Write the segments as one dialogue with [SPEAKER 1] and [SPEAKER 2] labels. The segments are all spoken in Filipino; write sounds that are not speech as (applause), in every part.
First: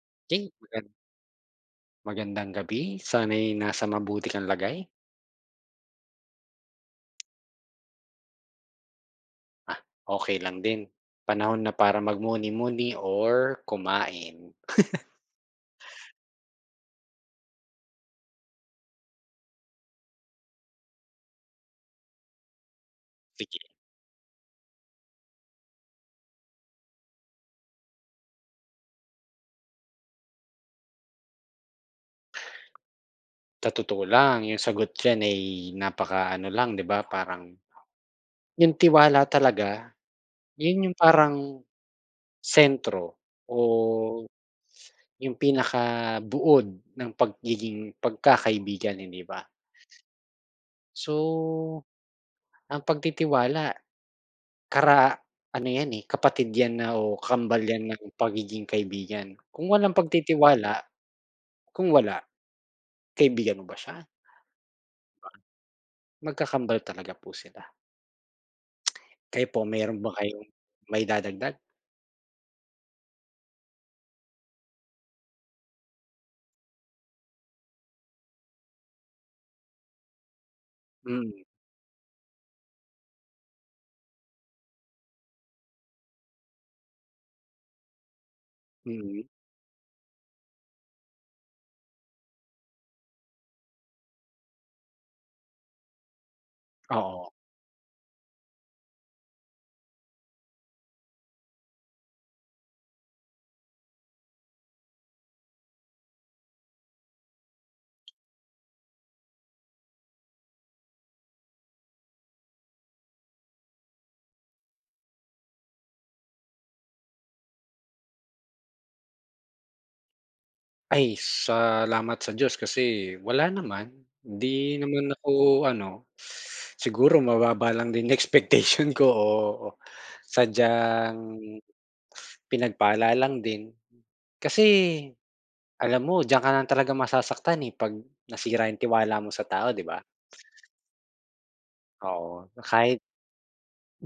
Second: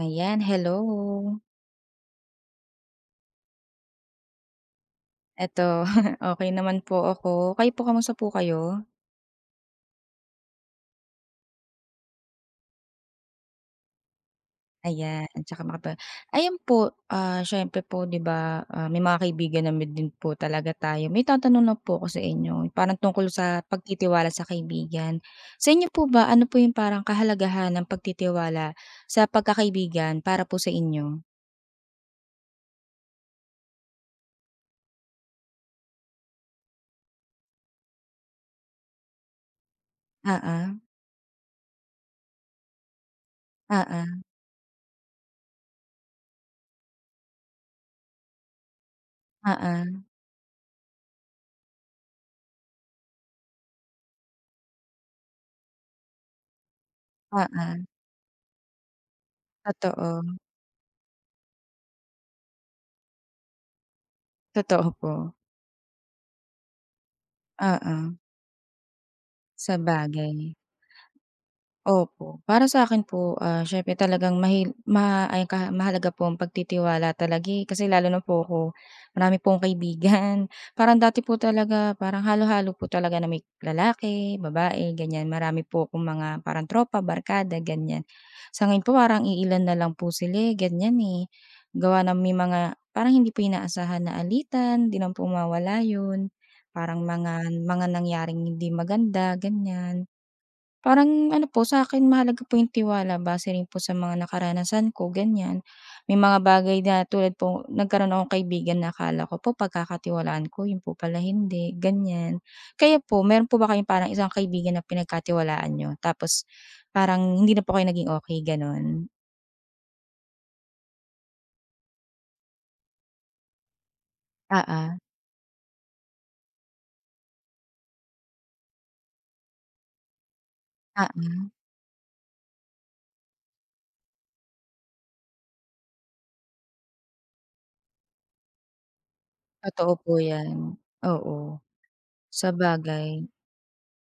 [SPEAKER 1] Ayan,
[SPEAKER 2] Okay,
[SPEAKER 1] hello.
[SPEAKER 2] magandang gabi. Sana'y nasa mabuti kang lagay.
[SPEAKER 1] Eto, (laughs) okay naman po ako. Kayo po, kamusta po kayo?
[SPEAKER 2] Ah, okay lang din. Panahon na para magmuni-muni or kumain.
[SPEAKER 1] Ayan, tsaka makapag Ayan po, syempre po 'di ba, may mga kaibigan naman din po talaga tayo. May tatanong lang po ako sa inyo, parang tungkol sa
[SPEAKER 2] Sige,
[SPEAKER 1] pagtitiwala sa kaibigan. Sa inyo po ba, ano po yung parang kahalagahan ng pagtitiwala sa pagkakaibigan para po sa inyo?
[SPEAKER 2] sa totoo lang yung sagot diyan ay napaka ano lang 'di ba, parang yung tiwala talaga,
[SPEAKER 1] Oo,
[SPEAKER 2] yun yung parang sentro
[SPEAKER 1] oo,
[SPEAKER 2] o yung pinaka buod ng pagiging pagkakaibigan, hindi ba?
[SPEAKER 1] oo,
[SPEAKER 2] So, ang pagtitiwala Kara ano yan, eh, kapatid yan na o
[SPEAKER 1] oo.
[SPEAKER 2] kambal yan ng pagiging kaibigan. Kung walang
[SPEAKER 1] Totoo,
[SPEAKER 2] pagtitiwala, kung wala, kaibigan mo ba siya?
[SPEAKER 1] totoo po.
[SPEAKER 2] Magkakambal talaga po sila.
[SPEAKER 1] Oo,
[SPEAKER 2] Kayo po,
[SPEAKER 1] sa
[SPEAKER 2] meron ba
[SPEAKER 1] bagay.
[SPEAKER 2] kayong maidadagdag?
[SPEAKER 1] Opo. Para sa akin po, siyempre talagang mahil ma ay ka mahalaga po ang pagtitiwala talaga, eh, kasi lalo na po ako, marami po akong kaibigan. (laughs) Parang dati
[SPEAKER 2] Mm,
[SPEAKER 1] po talaga parang halo-halo po talaga na may lalaki, babae, ganyan. Marami po akong mga parang tropa, barkada, ganyan. Sa ngayon po parang
[SPEAKER 2] mm,
[SPEAKER 1] iilan na lang po sila, eh, ganyan, eh. Gawa ng may mga parang hindi po inaasahan na alitan, 'di naman po mawala 'yun. Parang
[SPEAKER 2] oo.
[SPEAKER 1] mga nangyaring hindi maganda, ganyan. Parang ano po, sa akin mahalaga po yung tiwala base rin po sa mga nakaranasan ko, ganiyan. May mga bagay na tulad po nagkaroon akong kaibigan na akala ko po pagkakatiwalaan ko, yun po pala hindi, ganiyan. Kaya po, meron po ba kayong parang isang kaibigan na pinagkatiwalaan niyo tapos parang hindi na po kayo naging okay gano'n?
[SPEAKER 2] Ay, salamat sa Diyos kasi wala naman. 'Di
[SPEAKER 1] Oo,
[SPEAKER 2] naman ako ano, siguro mababa lang din (laughs) expectation ko o sadyang
[SPEAKER 1] oo,
[SPEAKER 2] pinagpala lang din. Kasi alam mo diyan ka lang talaga masasaktan, eh, 'pag nasira yung tiwala mo sa tao, 'di
[SPEAKER 1] totoo
[SPEAKER 2] ba?
[SPEAKER 1] po 'yan. Oo,
[SPEAKER 2] Oo, kahit
[SPEAKER 1] sabagay.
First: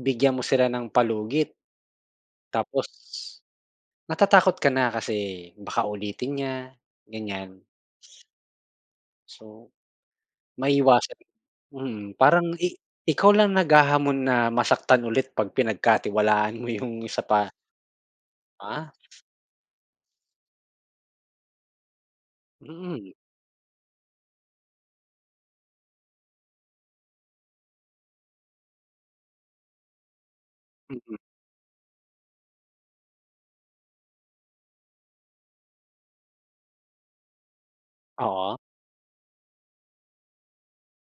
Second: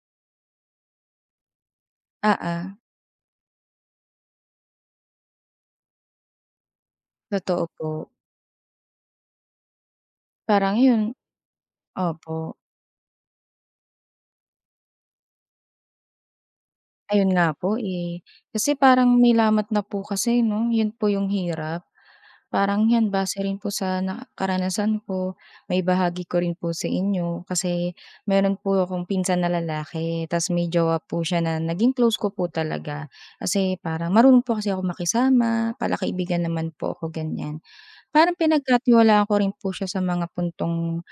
[SPEAKER 2] bigyan mo sila ng palugit
[SPEAKER 1] Oo,
[SPEAKER 2] tapos natatakot ka na kasi baka ulitin niya, ganyan.
[SPEAKER 1] totoo po.
[SPEAKER 2] So,
[SPEAKER 1] Parang yun
[SPEAKER 2] maiiwasan
[SPEAKER 1] opo.
[SPEAKER 2] parang ikaw lang naghahamon na masaktan ulit 'pag pinagkatiwalaan mo yung isa
[SPEAKER 1] Ayun
[SPEAKER 2] pa,
[SPEAKER 1] nga
[SPEAKER 2] 'di
[SPEAKER 1] po, eh. Kasi
[SPEAKER 2] ba?
[SPEAKER 1] parang may lamat na po kasi 'no, yun po yung hirap. Parang 'yan
[SPEAKER 2] Mm,
[SPEAKER 1] base rin po sa na karanasan ko, may bahagi ko rin po sa inyo. Kasi meron po akong pinsan na lalaki ta's may jowa
[SPEAKER 2] mm.
[SPEAKER 1] po siya na naging close ko po talaga. Kasi parang marunong po kasi ako makisama, palakaibigan naman po ako, ganiyan. Parang
[SPEAKER 2] Oo,
[SPEAKER 1] pinagkatiwalaan ko rin po siya sa mga puntong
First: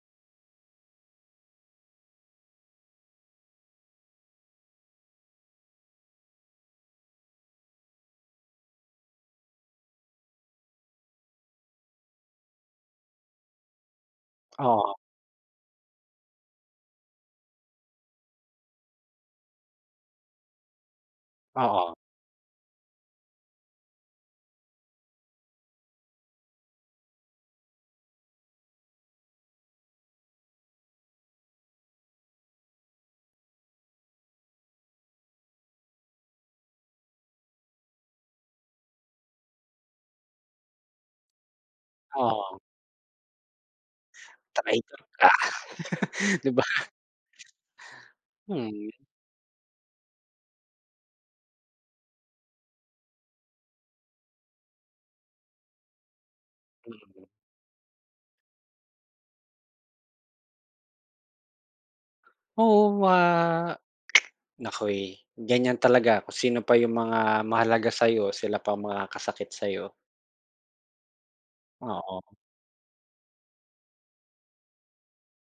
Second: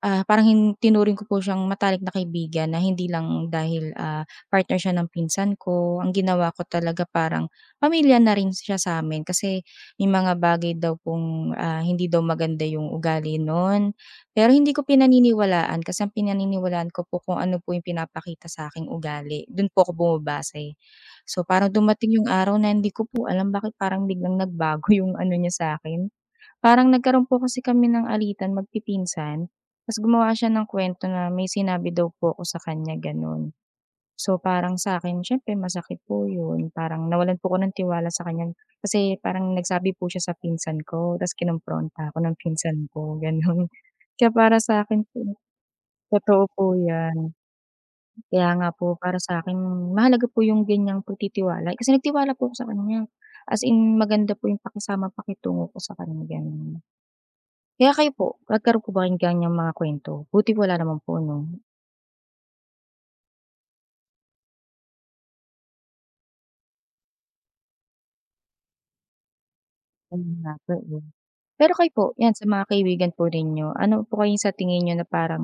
[SPEAKER 1] Parang tinuring ko po siyang matalik na kaibigan na hindi lang dahil, partner siya ng pinsan ko. Ang ginawa ko talaga parang pamilya na rin siya sa'min kasi may mga bagay daw pong, hindi daw maganda yung ugali nun. Pero hindi ko
[SPEAKER 2] oo,
[SPEAKER 1] pinaniniwalaan kasi ang pinaniniwalaan ko po kung ano po yung pinapakita sa'king ugali, dun po ako bumabase. So, parang
[SPEAKER 2] oo,
[SPEAKER 1] dumating yung araw na hindi ko po alam bakit parang biglang nagbago (laughs) yung ano niya sa'kin. Parang nagkaroon po kasi kami ng alitan magpipinsan, ta's gumawa siya ng kwento na may sinabi daw po ako sa kanya gano'n. So, parang sa akin syempre masakit po 'yun, parang nawalan po ako ng tiwala sa kanya kasi parang nagsabi po siya sa pinsan ko ta's kinompronta ako ng
[SPEAKER 2] oo,
[SPEAKER 1] pinsan ko, gano'n. (laughs) Kaya para
[SPEAKER 2] traitor
[SPEAKER 1] sa'kin
[SPEAKER 2] ka,
[SPEAKER 1] po
[SPEAKER 2] (laughs)
[SPEAKER 1] totoo
[SPEAKER 2] 'di ba?
[SPEAKER 1] po 'yan. Kaya nga po
[SPEAKER 2] Hmm,
[SPEAKER 1] para sa'kin mahalaga po 'yung ganiyang pagtitiwala, kasi nagtiwala po ako sa kanya, as in maganda po 'yung pakisama, pakitungo ko sa kanya, gano'n.
[SPEAKER 2] mm.
[SPEAKER 1] Kaya kayo po, nagkaroon po ba kayong ganiyang mga kwento, buti wala naman po 'no?
[SPEAKER 2] Oo, Naku, eh, ganyan talaga kung sino pa yung mga mahalaga sa'yo sila pa ang makakasakit sa'yo,
[SPEAKER 1] Ayun nga po, eh. Pero kayo po,
[SPEAKER 2] oo.
[SPEAKER 1] 'yan sa mga kaibigan po ninyo, ano po kayong sa tingin niyo na parang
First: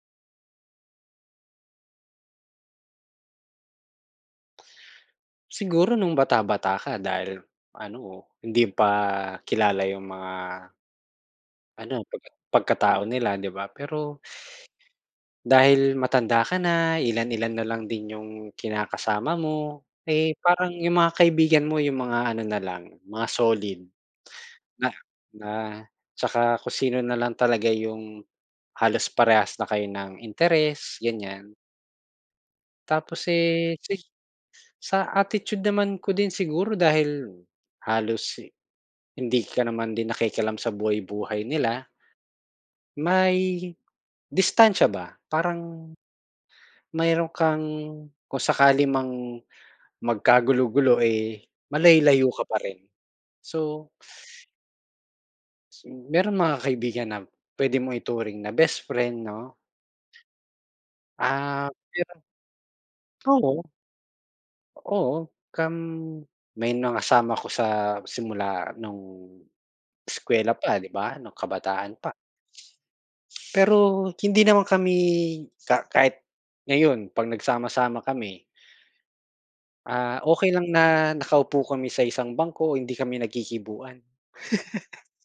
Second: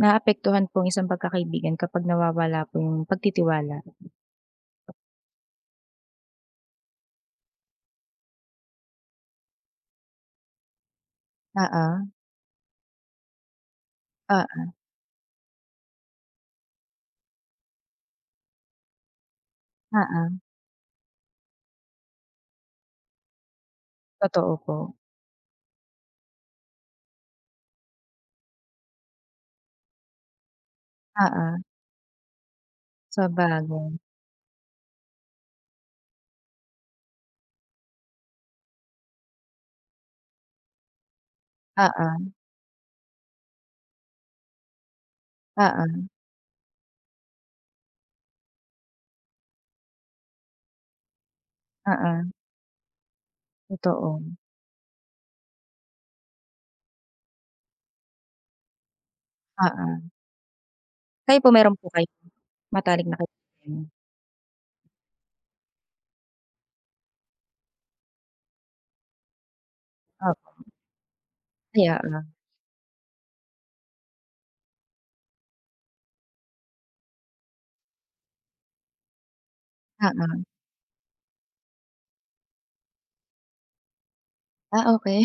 [SPEAKER 1] naapektuhan po ang isang pagkakaibigan kapag nawawala po yung pagtitiwala?
[SPEAKER 2] Siguro nung bata-bata ka dahil ano, hindi pa kilala yung mga ano,
[SPEAKER 1] Oo,
[SPEAKER 2] pagkatao nila 'di ba? Pero
[SPEAKER 1] oo,
[SPEAKER 2] dahil matanda ka na, ilan-ilan na lang din yung kinakasama mo, eh,
[SPEAKER 1] oo,
[SPEAKER 2] parang yung mga kaibigan mo yung mga ano na lang, mga solid.
[SPEAKER 1] totoo po.
[SPEAKER 2] Na na 'Tsaka kung sino na lang talaga yung halos parehas na kayo ng interes,
[SPEAKER 1] Oo,
[SPEAKER 2] ganyan. Tapos,
[SPEAKER 1] sabagay.
[SPEAKER 2] eh, sa attitude naman ko din siguro dahil halos eh, hindi ka naman din nakikialam sa buhay-buhay nila,
[SPEAKER 1] Oo,
[SPEAKER 2] may distansiya ba? Parang
[SPEAKER 1] oo,
[SPEAKER 2] mayro'n kang kung sakali mang magkagulo-gulo, eh, malayo-layo
[SPEAKER 1] oo,
[SPEAKER 2] ka pa rin. So,
[SPEAKER 1] totoo.
[SPEAKER 2] mayro'ng mga kaibigan na puwede mong ituring na best friend 'no,
[SPEAKER 1] Oo. Kayo po,
[SPEAKER 2] ah,
[SPEAKER 1] meron po
[SPEAKER 2] pero
[SPEAKER 1] kayong matalik na
[SPEAKER 2] oo.
[SPEAKER 1] kaibigan?
[SPEAKER 2] Oo, come may mga kasama ko sa simula nung eskuwela
[SPEAKER 1] Opo,
[SPEAKER 2] pa, 'di ba, nung
[SPEAKER 1] ay
[SPEAKER 2] kabataan pa.
[SPEAKER 1] oo.
[SPEAKER 2] Pero hindi naman kami kahit ngayon 'pag nagsama-sama kami, ah,
[SPEAKER 1] Oo.
[SPEAKER 2] okey lang na nakaupo kami sa isang bangko, hindi kami nagkikibuan.
[SPEAKER 1] Ah, okey.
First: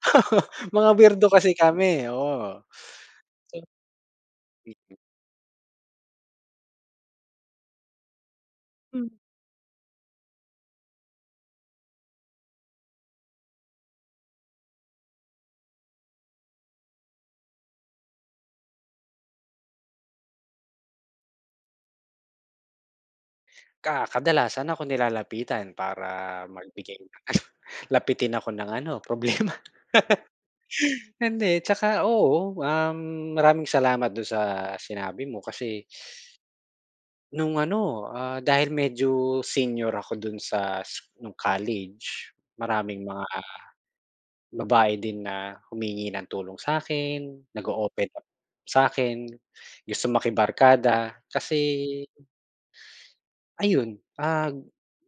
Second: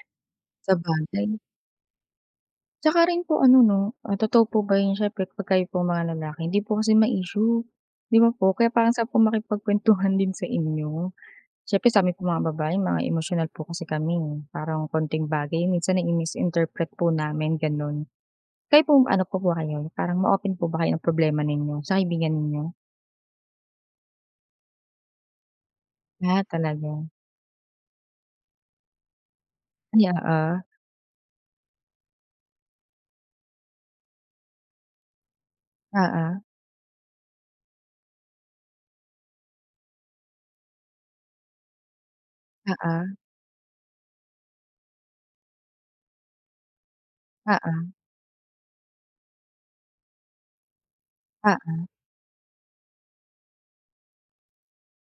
[SPEAKER 2] (laughs) Mga weirdo
[SPEAKER 1] Sabagay. (laughs)
[SPEAKER 2] kasi kami, oo.
[SPEAKER 1] Tsaka rin po
[SPEAKER 2] So
[SPEAKER 1] ano 'no, totoo po ba yun siyempre kapag kayo pong mga lalaki hindi po kasi ma-issue, 'di ba po? Kaya parang
[SPEAKER 2] Hmm.
[SPEAKER 1] sarap po makipagkuwentuhan (laughs) din sa inyo. Siyempre sa'min pong mga babae mga emosyonal po kasi kami, eh, parang konting bagay minsan nai-misinterpret po namin gano'n. Kayo po ano po ba kayo, parang ma-open po ba kayo ng problema ninyo sa kaibigan ninyo?
[SPEAKER 2] Kadalasan ako nilalapitan para
[SPEAKER 1] Ah, talaga?
[SPEAKER 2] magbigay (laughs) ng ano, lapitin ako ng ano, problema.
[SPEAKER 1] Ay, oo.
[SPEAKER 2] Hindi, tsaka oo, maraming salamat do'n sa sinabi mo kasi
[SPEAKER 1] Oo,
[SPEAKER 2] nung ano, ah, dahil medyo senior ako do'n sa no'ng college, maraming
[SPEAKER 1] oo,
[SPEAKER 2] mga babae din na humingi ng tulong sa'kin,
[SPEAKER 1] oo,
[SPEAKER 2] nag-o-open up sa'kin, gusto makibarkada. Kasi
[SPEAKER 1] oo,
[SPEAKER 2] ayun, ah,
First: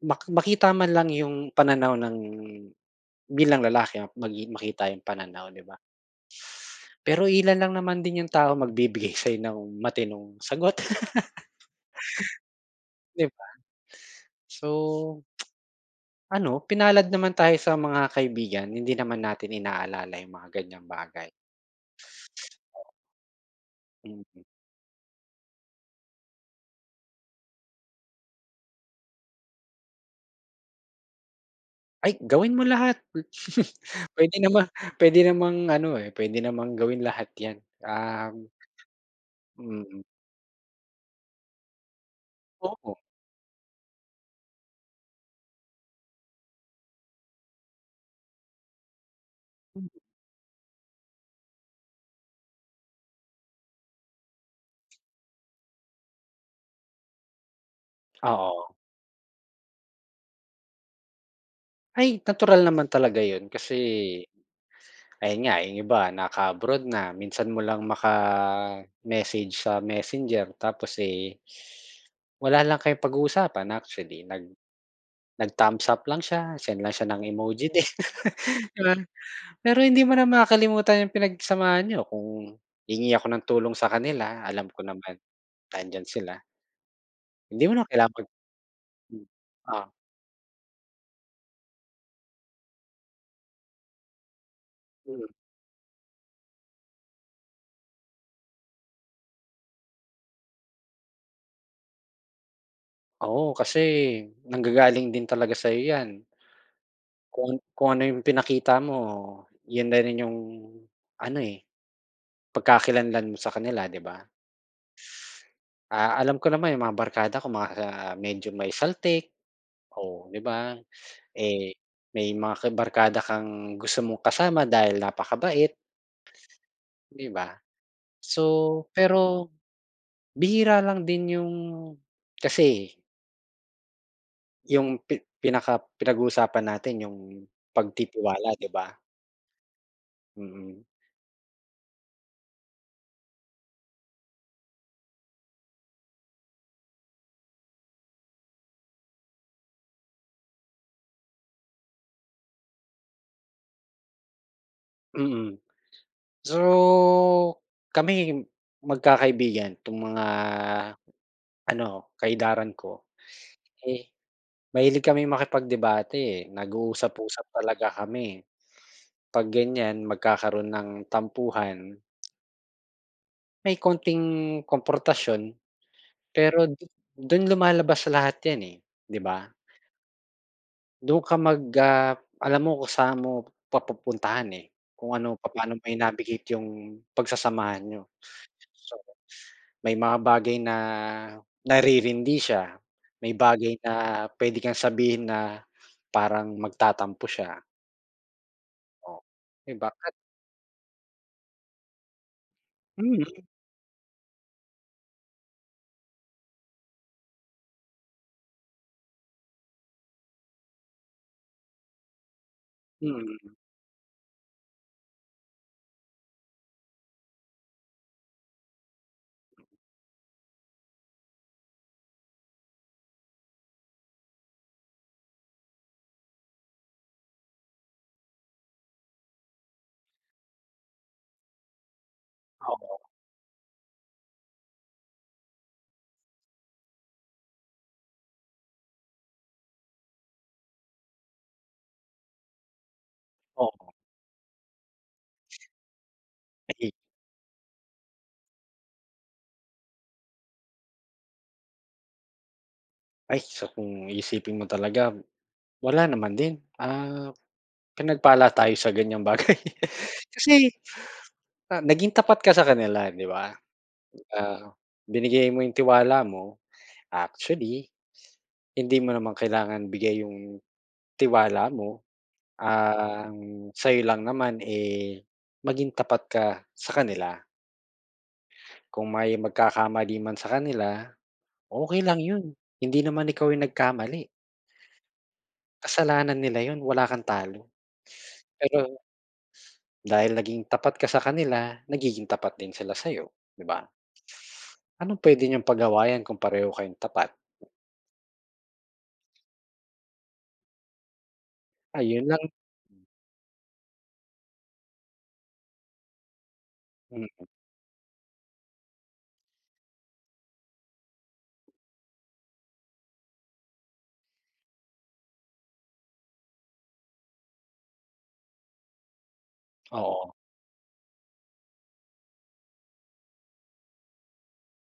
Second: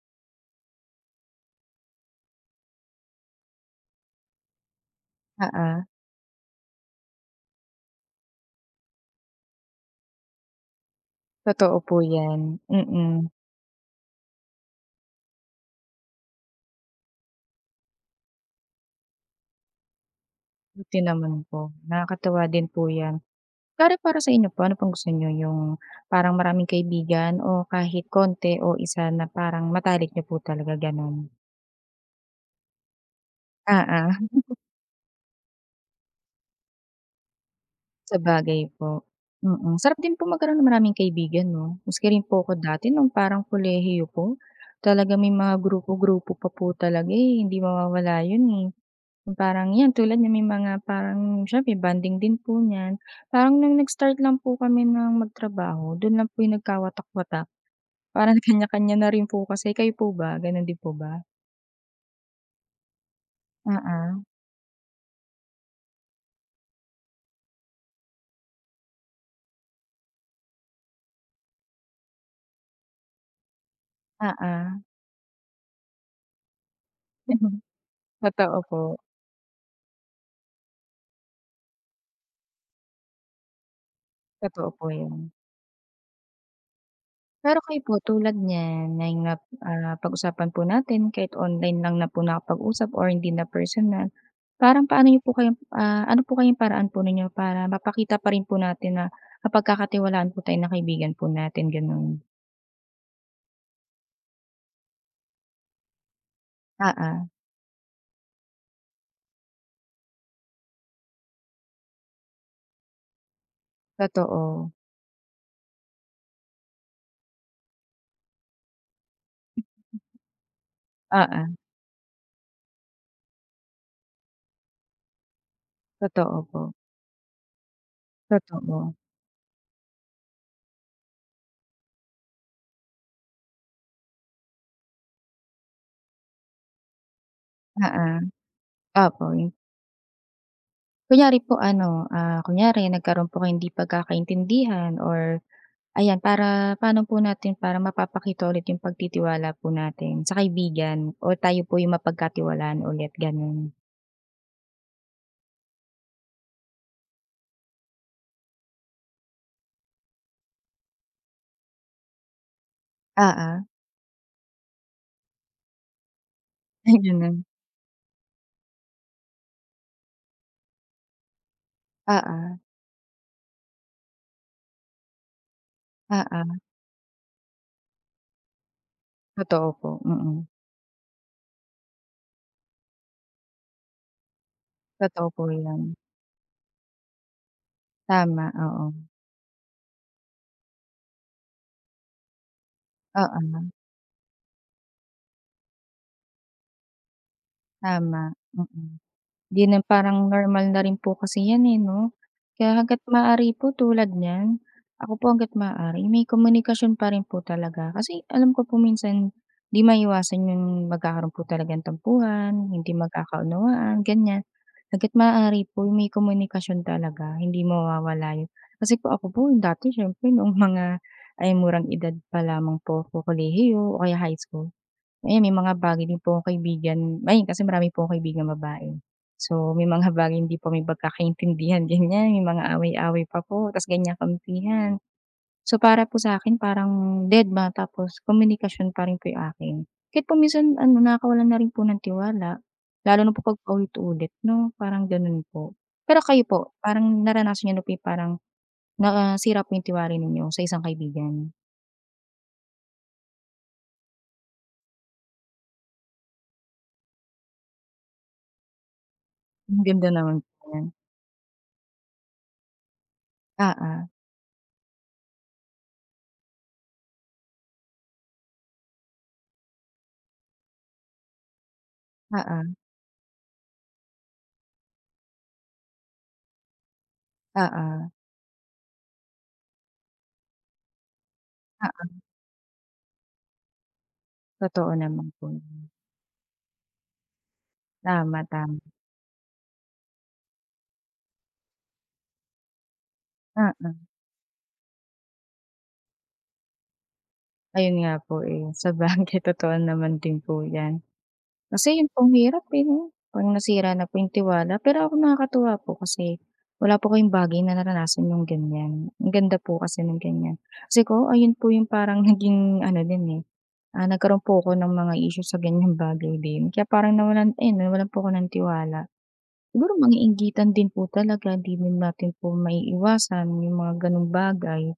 [SPEAKER 2] makita man lang 'yung pananaw ng bilang lalaki makita 'yung pananaw, 'di ba?
[SPEAKER 1] oo.
[SPEAKER 2] Pero ilan lang naman din yung tao magbibigay sa'yo ng matinong sagot, (laughs)
[SPEAKER 1] Totoo po yan, mm.
[SPEAKER 2] 'di ba? So, ano, pinalad naman tayo sa mga kaibigan, hindi naman natin inaalala yung mga ganyang
[SPEAKER 1] Buti
[SPEAKER 2] bagay.
[SPEAKER 1] naman po, nakakatuwa din po yan. Para sa
[SPEAKER 2] Hmm,
[SPEAKER 1] inyo po, ano pang gusto niyo, yung parang maraming kaibigan o kahit konti o isa na parang matalik niyo po talaga gano'n?
[SPEAKER 2] "Ay, gawin mo lahat." (laughs)
[SPEAKER 1] Oo,
[SPEAKER 2] pwede naman Pwede namang ano, eh, pwede namang gawin lahat 'yan, um,
[SPEAKER 1] sabagay po. Mm, sarap
[SPEAKER 2] mm,
[SPEAKER 1] din po magkaroon ng maraming kaibigan 'no? Maski rin po ako dati
[SPEAKER 2] oo,
[SPEAKER 1] nung parang kolehiyo po, talagang may mga grupo-grupo pa po talaga, eh, hindi mawawala 'yun, eh. Yung parang 'yan tulad niyan may mga parang siyempre bonding din po niyan. Parang nung nag-start lang po kami ng magtrabaho, do'n lang po yung nagkawatak-watak. Parang (laughs)
[SPEAKER 2] oo.
[SPEAKER 1] kanya-kanya na rin po kasi. Kayo po ba, gano'n din po ba?
[SPEAKER 2] Ay, natural naman talaga yun kasi
[SPEAKER 1] Oo,
[SPEAKER 2] ayun nga, yung iba naka-abroad na, minsan mo lang maka-message sa Messenger tapos, eh, wala lang kayong pag-uusapan actually,
[SPEAKER 1] oo.
[SPEAKER 2] nag-thumbs up lang siya, send lang siya ng
[SPEAKER 1] (laughs)
[SPEAKER 2] emoji din,
[SPEAKER 1] Totoo
[SPEAKER 2] (laughs)
[SPEAKER 1] po,
[SPEAKER 2] 'di ba? Pero hindi mo na makakalimutan yung pinagsamahan niyo kung hingi ako ng tulong sa kanila, alam
[SPEAKER 1] totoo
[SPEAKER 2] ko
[SPEAKER 1] po 'yun.
[SPEAKER 2] naman nandiyan sila,
[SPEAKER 1] Pero
[SPEAKER 2] hindi mo
[SPEAKER 1] kayo
[SPEAKER 2] na
[SPEAKER 1] po
[SPEAKER 2] kailangan.
[SPEAKER 1] tulad niyan na 'yung
[SPEAKER 2] Hmm, oo,
[SPEAKER 1] pag-usapan po natin kahit online lang na po nakapag-usap or hindi na personal, parang paano niyo po
[SPEAKER 2] mm.
[SPEAKER 1] kayang ano po kayang paraan po ninyo para mapakita pa rin po natin na mapagkakatiwalaan po tayo ng kaibigan po natin, gano'n?
[SPEAKER 2] Oo, kasi nanggagaling din talaga sa'yo 'yan.
[SPEAKER 1] Oo,
[SPEAKER 2] Kung ano yung pinakita mo, yun na rin yung ano, eh, pagkakakilanlan mo sa kanila, 'di ba?
[SPEAKER 1] totoo.
[SPEAKER 2] Ah, alam ko naman yung mga barkada ko mga medyo may saltik, oh, 'di ba?
[SPEAKER 1] Oo,
[SPEAKER 2] Eh, may mga barkada kang gusto mong kasama dahil napakabait,
[SPEAKER 1] totoo po,
[SPEAKER 2] 'di ba? So,
[SPEAKER 1] totoo.
[SPEAKER 2] pero bihira lang din yung kasi yung pinaka pinag-uusapan natin yung
[SPEAKER 1] Oo,
[SPEAKER 2] pagtitiwala, 'di ba?
[SPEAKER 1] opo.
[SPEAKER 2] Mm,
[SPEAKER 1] Kunyari po ano, kunyari nagkaroon po kayong 'di pagkakaintindihan or ayan, para paano po natin para mapapakita ulit yung pagtitiwala po natin sa kaibigan o tayo po yung mapagkatiwalaan ulit, gano'n.
[SPEAKER 2] mm. So, kami magkakaibigan 'tong mga ano, ka-idaran ko,
[SPEAKER 1] Oo,
[SPEAKER 2] eh, mahilig kaming makipagdebate, eh,
[SPEAKER 1] ay gano'n.
[SPEAKER 2] nag-uusap-usap talaga kami. 'Pag ganyan magkakaroon ng tampuhan,
[SPEAKER 1] Oo,
[SPEAKER 2] may konting komportasyon,
[SPEAKER 1] oo,
[SPEAKER 2] pero
[SPEAKER 1] (laughs)
[SPEAKER 2] dun lumalabas lahat 'yan, eh, 'di ba?
[SPEAKER 1] totoo po, mm.
[SPEAKER 2] Dun ka alam mo kung saan mo papupuntahan, eh, kung ano
[SPEAKER 1] Totoo po
[SPEAKER 2] papaano mo
[SPEAKER 1] 'yan.
[SPEAKER 2] i-navigate yung pagsasamahan niyo.
[SPEAKER 1] Tama, oo.
[SPEAKER 2] So, may mga bagay na naririndi siya, may
[SPEAKER 1] Oo,
[SPEAKER 2] bagay na puwede kang sabihin na parang magtatampo siya,
[SPEAKER 1] tama, mm.
[SPEAKER 2] oh,
[SPEAKER 1] 'Di
[SPEAKER 2] 'di
[SPEAKER 1] na
[SPEAKER 2] ba?
[SPEAKER 1] parang normal na rin po kasi 'yan, eh, 'no? Kaya hangga't
[SPEAKER 2] Mm,
[SPEAKER 1] maaari po tulad niyan, ako po hangga't maaari may komunikasyon pa rin po talaga. Kasi alam ko po minsan 'di maiwasan yung magkakaroon po talaga ng tampuhan, hindi
[SPEAKER 2] mm,
[SPEAKER 1] magkakaunawaan, ganyan. Hangga't maaari po may komunikasyon talaga, hindi mawawala yun. Kasi po ako po dati siyempre noong (laughs) mga ay murang edad pa lamang po ako kolehiyo o kaya high school, ayan, may mga bagay din po akong kaibigan ayun kasi marami po akong kaibigang babae. So, may mga (laughs) bagay hindi po kami pagkakaintindihan ganyan, may mga
[SPEAKER 2] oo,
[SPEAKER 1] away-away pa po ta's ganyan kampihan, so, para po sa akin parang dedma tapos komunikasyon pa rin po yung akin. Kahit po minsan ano nakakawalan na rin po ng tiwala, lalo na po 'pag
[SPEAKER 2] oo.
[SPEAKER 1] paulit-ulit 'no, parang gano'n po. Pero kayo po,
[SPEAKER 2] Ay
[SPEAKER 1] parang naranasan niyo na po yung parang nasira po yung tiwala ninyo sa isang kaibigan?
[SPEAKER 2] ay, so kung iisipin mo talaga wala naman din, ah, pinagpala tayo sa ganyang bagay.
[SPEAKER 1] Ang ganda
[SPEAKER 2] (laughs)
[SPEAKER 1] naman po
[SPEAKER 2] Kasi,
[SPEAKER 1] niyan.
[SPEAKER 2] ah, naging tapat ka sa kanila 'di ba?
[SPEAKER 1] Oo,
[SPEAKER 2] Ah, binigay mo yung tiwala mo, actually, hindi mo naman kailangan bigay yung tiwala mo,
[SPEAKER 1] oo,
[SPEAKER 2] ang sa'yo lang naman, eh, maging tapat ka sa kanila.
[SPEAKER 1] oo, oo.
[SPEAKER 2] Kung may magkakamali man sa kanila, okey lang yun. Hindi naman ikaw yung nagkamali,
[SPEAKER 1] Totoo naman po yun.
[SPEAKER 2] kasalanan nila yun, wala kang talo.
[SPEAKER 1] Tama,
[SPEAKER 2] Pero
[SPEAKER 1] tama.
[SPEAKER 2] dahil naging tapat ka sa kanila, nagiging tapat din sila sa'yo, 'di ba?
[SPEAKER 1] Oo,
[SPEAKER 2] Anong puwede niyong pagawayan kung pareho kayong tapat?
[SPEAKER 1] ayun nga po, eh, (laughs) sabagay totoo naman din po yan. Kasi yun po
[SPEAKER 2] Ayun
[SPEAKER 1] ang
[SPEAKER 2] lang.
[SPEAKER 1] hirap, eh, 'no, 'pag nasira na po yung tiwala. Pero ako nakakatuwa po kasi wala po kayong
[SPEAKER 2] Hmm,
[SPEAKER 1] bagay na naranasan yung ganyan. Ang ganda po kasi ng ganyan. Kasi ko ayun po yung parang (laughs) naging ano din, eh, nagkaroon po ako ng mga issue sa ganyang bagay din. Kaya parang nawalan po ako ng tiwala. Siguro mga
[SPEAKER 2] oo.
[SPEAKER 1] inggitan din po talaga, hindi din natin po maiiwasan yung mga gano'ng bagay.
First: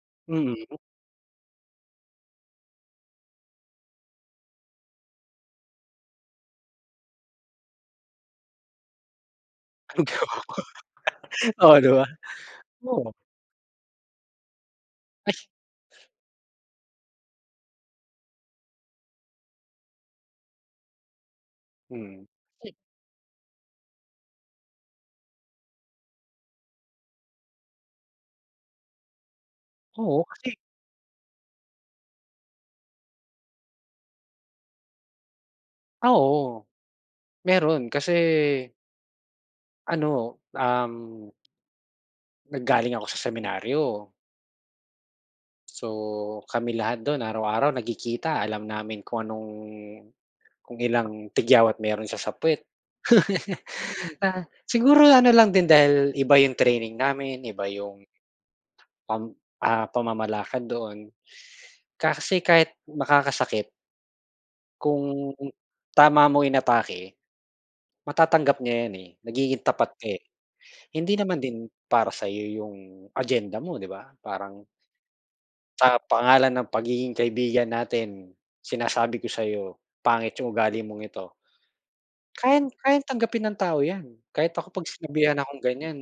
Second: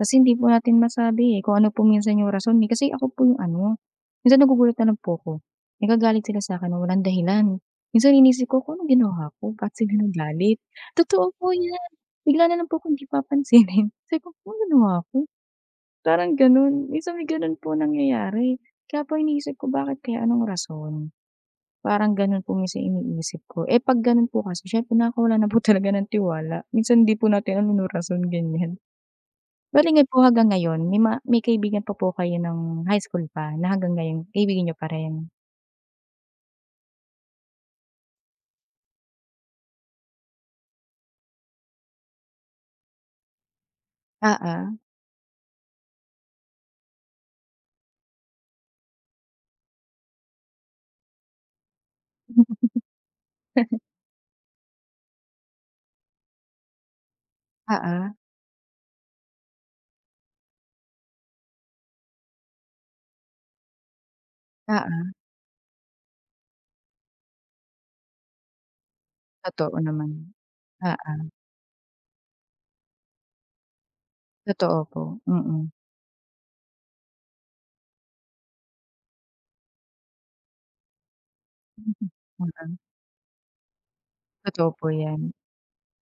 [SPEAKER 1] Kasi hindi po
[SPEAKER 2] Mm,
[SPEAKER 1] natin masabi, eh, kung ano po minsan yung rason, eh. Kasi ako po yung ano, minsan nagugulat na lang po ako. Nagagalit sila sa'kin ng walang dahilan. Minsan inisip ko kung anong ginawa ko, ba't
[SPEAKER 2] (laughs)
[SPEAKER 1] sila
[SPEAKER 2] anong gawa?
[SPEAKER 1] nagalit? Totoo po
[SPEAKER 2] Oo, 'di
[SPEAKER 1] yan.
[SPEAKER 2] ba?
[SPEAKER 1] Bigla na lang po akong 'di
[SPEAKER 2] Oo,
[SPEAKER 1] papansinin. (laughs) Sabi ko, ano ginawa ko?" Parang gano'n. Minsan may gano'n po nangyayari. Kaya po iniisip ko, bakit kaya, anong rason? Parang
[SPEAKER 2] mm.
[SPEAKER 1] gano'n po
[SPEAKER 2] Kasi
[SPEAKER 1] minsan iniisip ko. Eh, 'pag gano'n po kasi siyempre nakakawala na po (laughs) talaga ng tiwala. Minsan hindi po natin alam yung rason, ganyan. Bale nga po
[SPEAKER 2] oo,
[SPEAKER 1] hanggang
[SPEAKER 2] kasi
[SPEAKER 1] ngayon may kaibigan pa po kayo ng high school pa na hanggang ngayon kaibigan niyo pa rin?
[SPEAKER 2] oo, meron kasi ano, nanggaling ako sa seminaryo.
[SPEAKER 1] Oo.
[SPEAKER 2] So, kami lahat doon araw-araw nagkikita. Alam namin kung ilang tigyawat meron sa sapwet. (laughs) Ah, siguro ano lang din dahil iba yung training namin, iba yung
[SPEAKER 1] Oo,
[SPEAKER 2] pam pamamalakad doon. Kasi kahit makakasakit
[SPEAKER 1] oo, (laughs)
[SPEAKER 2] kung tama mo inatake, matatanggap niya 'yan, eh, nagiging
[SPEAKER 1] totoo
[SPEAKER 2] tapat ka, eh.
[SPEAKER 1] naman.
[SPEAKER 2] Hindi
[SPEAKER 1] Oo,
[SPEAKER 2] naman din para sa'yo yung agenda mo, 'di ba? Parang
[SPEAKER 1] totoo po, mm.
[SPEAKER 2] sa pangalan ng pagiging kaibigan natin, sinasabi ko sa'yo, pangit yung ugali mong ito. Kayang
[SPEAKER 1] Mm, (laughs)
[SPEAKER 2] kayang tanggapin ng tao 'yan. Kahit ako
[SPEAKER 1] totoo po
[SPEAKER 2] 'pag
[SPEAKER 1] 'yan,
[SPEAKER 2] sinabihan akong ganyan,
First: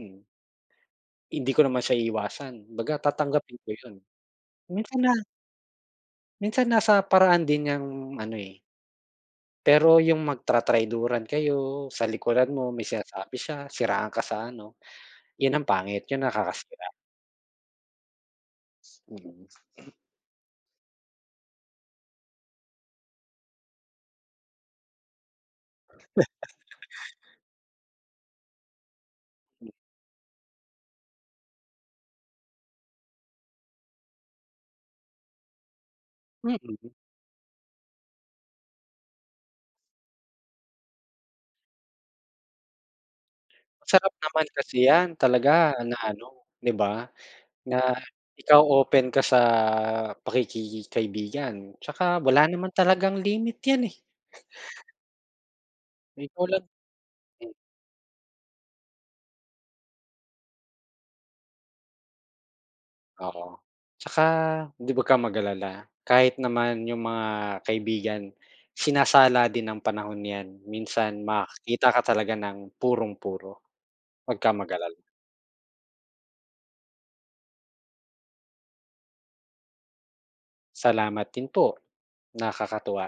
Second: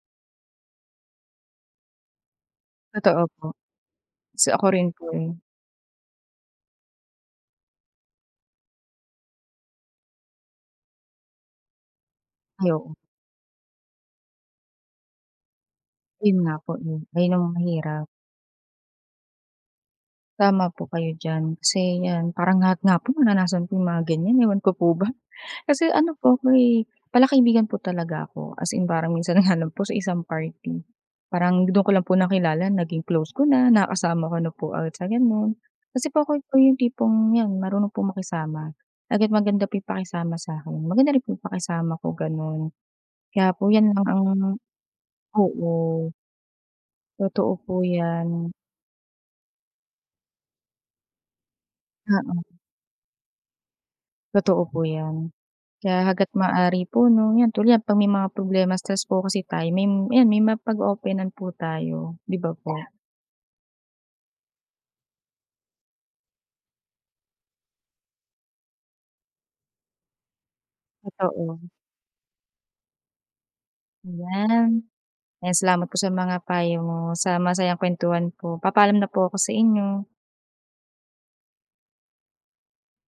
[SPEAKER 2] hindi ko naman siya iiwasan. Kumbaga
[SPEAKER 1] totoo po.
[SPEAKER 2] tatanggapin ko 'yun.
[SPEAKER 1] Kasi ako rin
[SPEAKER 2] Minsan
[SPEAKER 1] po,
[SPEAKER 2] na
[SPEAKER 1] eh.
[SPEAKER 2] minsan nasa paraan din 'yang ano, eh, pero yung magtra-trayduran kayo, sa likuran mo
[SPEAKER 1] Ay,
[SPEAKER 2] may
[SPEAKER 1] oo,
[SPEAKER 2] sinasabi siya, siraan ka sa ano, 'yun ang pangit, 'yun
[SPEAKER 1] ayun nga po,
[SPEAKER 2] nakakasira.
[SPEAKER 1] eh, ayun ang mahirap.
[SPEAKER 2] Mm,
[SPEAKER 1] Tama po kayo diyan kasi 'yan parang lahat nga po naranasan ko yung mga ganyan, ewan ko po ba. Kasi ano po ako, eh, palakaibigan po talaga ako. As in parang minsan (laughs) nga lang po sa isang party, parang do'n ko lang po nakilala naging close ko na, nakasama ko na po agad sa gano'n. Kasi po ako po yung
[SPEAKER 2] mm.
[SPEAKER 1] tipong 'yan marunong po makisama, agad maganda po yung pakisama sa'kin, maganda rin po yung pakisama ko gano'n. Kaya po 'yan lang
[SPEAKER 2] Masarap
[SPEAKER 1] ang
[SPEAKER 2] naman kasi 'yan talaga na
[SPEAKER 1] oo,
[SPEAKER 2] ano, 'di ba?
[SPEAKER 1] totoo po
[SPEAKER 2] Na
[SPEAKER 1] 'yan.
[SPEAKER 2] ikaw open ka sa pakikikaibigan, 'tsaka wala
[SPEAKER 1] Oo,
[SPEAKER 2] naman talagang limit 'yan, eh,
[SPEAKER 1] totoo po 'yan. Kaya hangga't
[SPEAKER 2] ikaw lang.
[SPEAKER 1] maaari po 'no, 'yan
[SPEAKER 2] Hmm,
[SPEAKER 1] tulad 'yan 'pag may mga problema, stress po kasi tayo may ayan may mapag-o-openan po tayo, 'di ba po?
[SPEAKER 2] oo. 'Tsaka 'di wag kang mag-alala, kahit naman yung mga kaibigan sinasala din ng panahon 'yan, minsan
[SPEAKER 1] Totoo.
[SPEAKER 2] makakakita ka talaga ng purong-puro. Wag kang
[SPEAKER 1] Ayan.
[SPEAKER 2] mag-alala.
[SPEAKER 1] Ayan, salamat po sa mga payo mo, sa masayang kuwentuhan po. Papaalam na po ako sa inyo.
[SPEAKER 2] Salamat din po, nakakatuwa.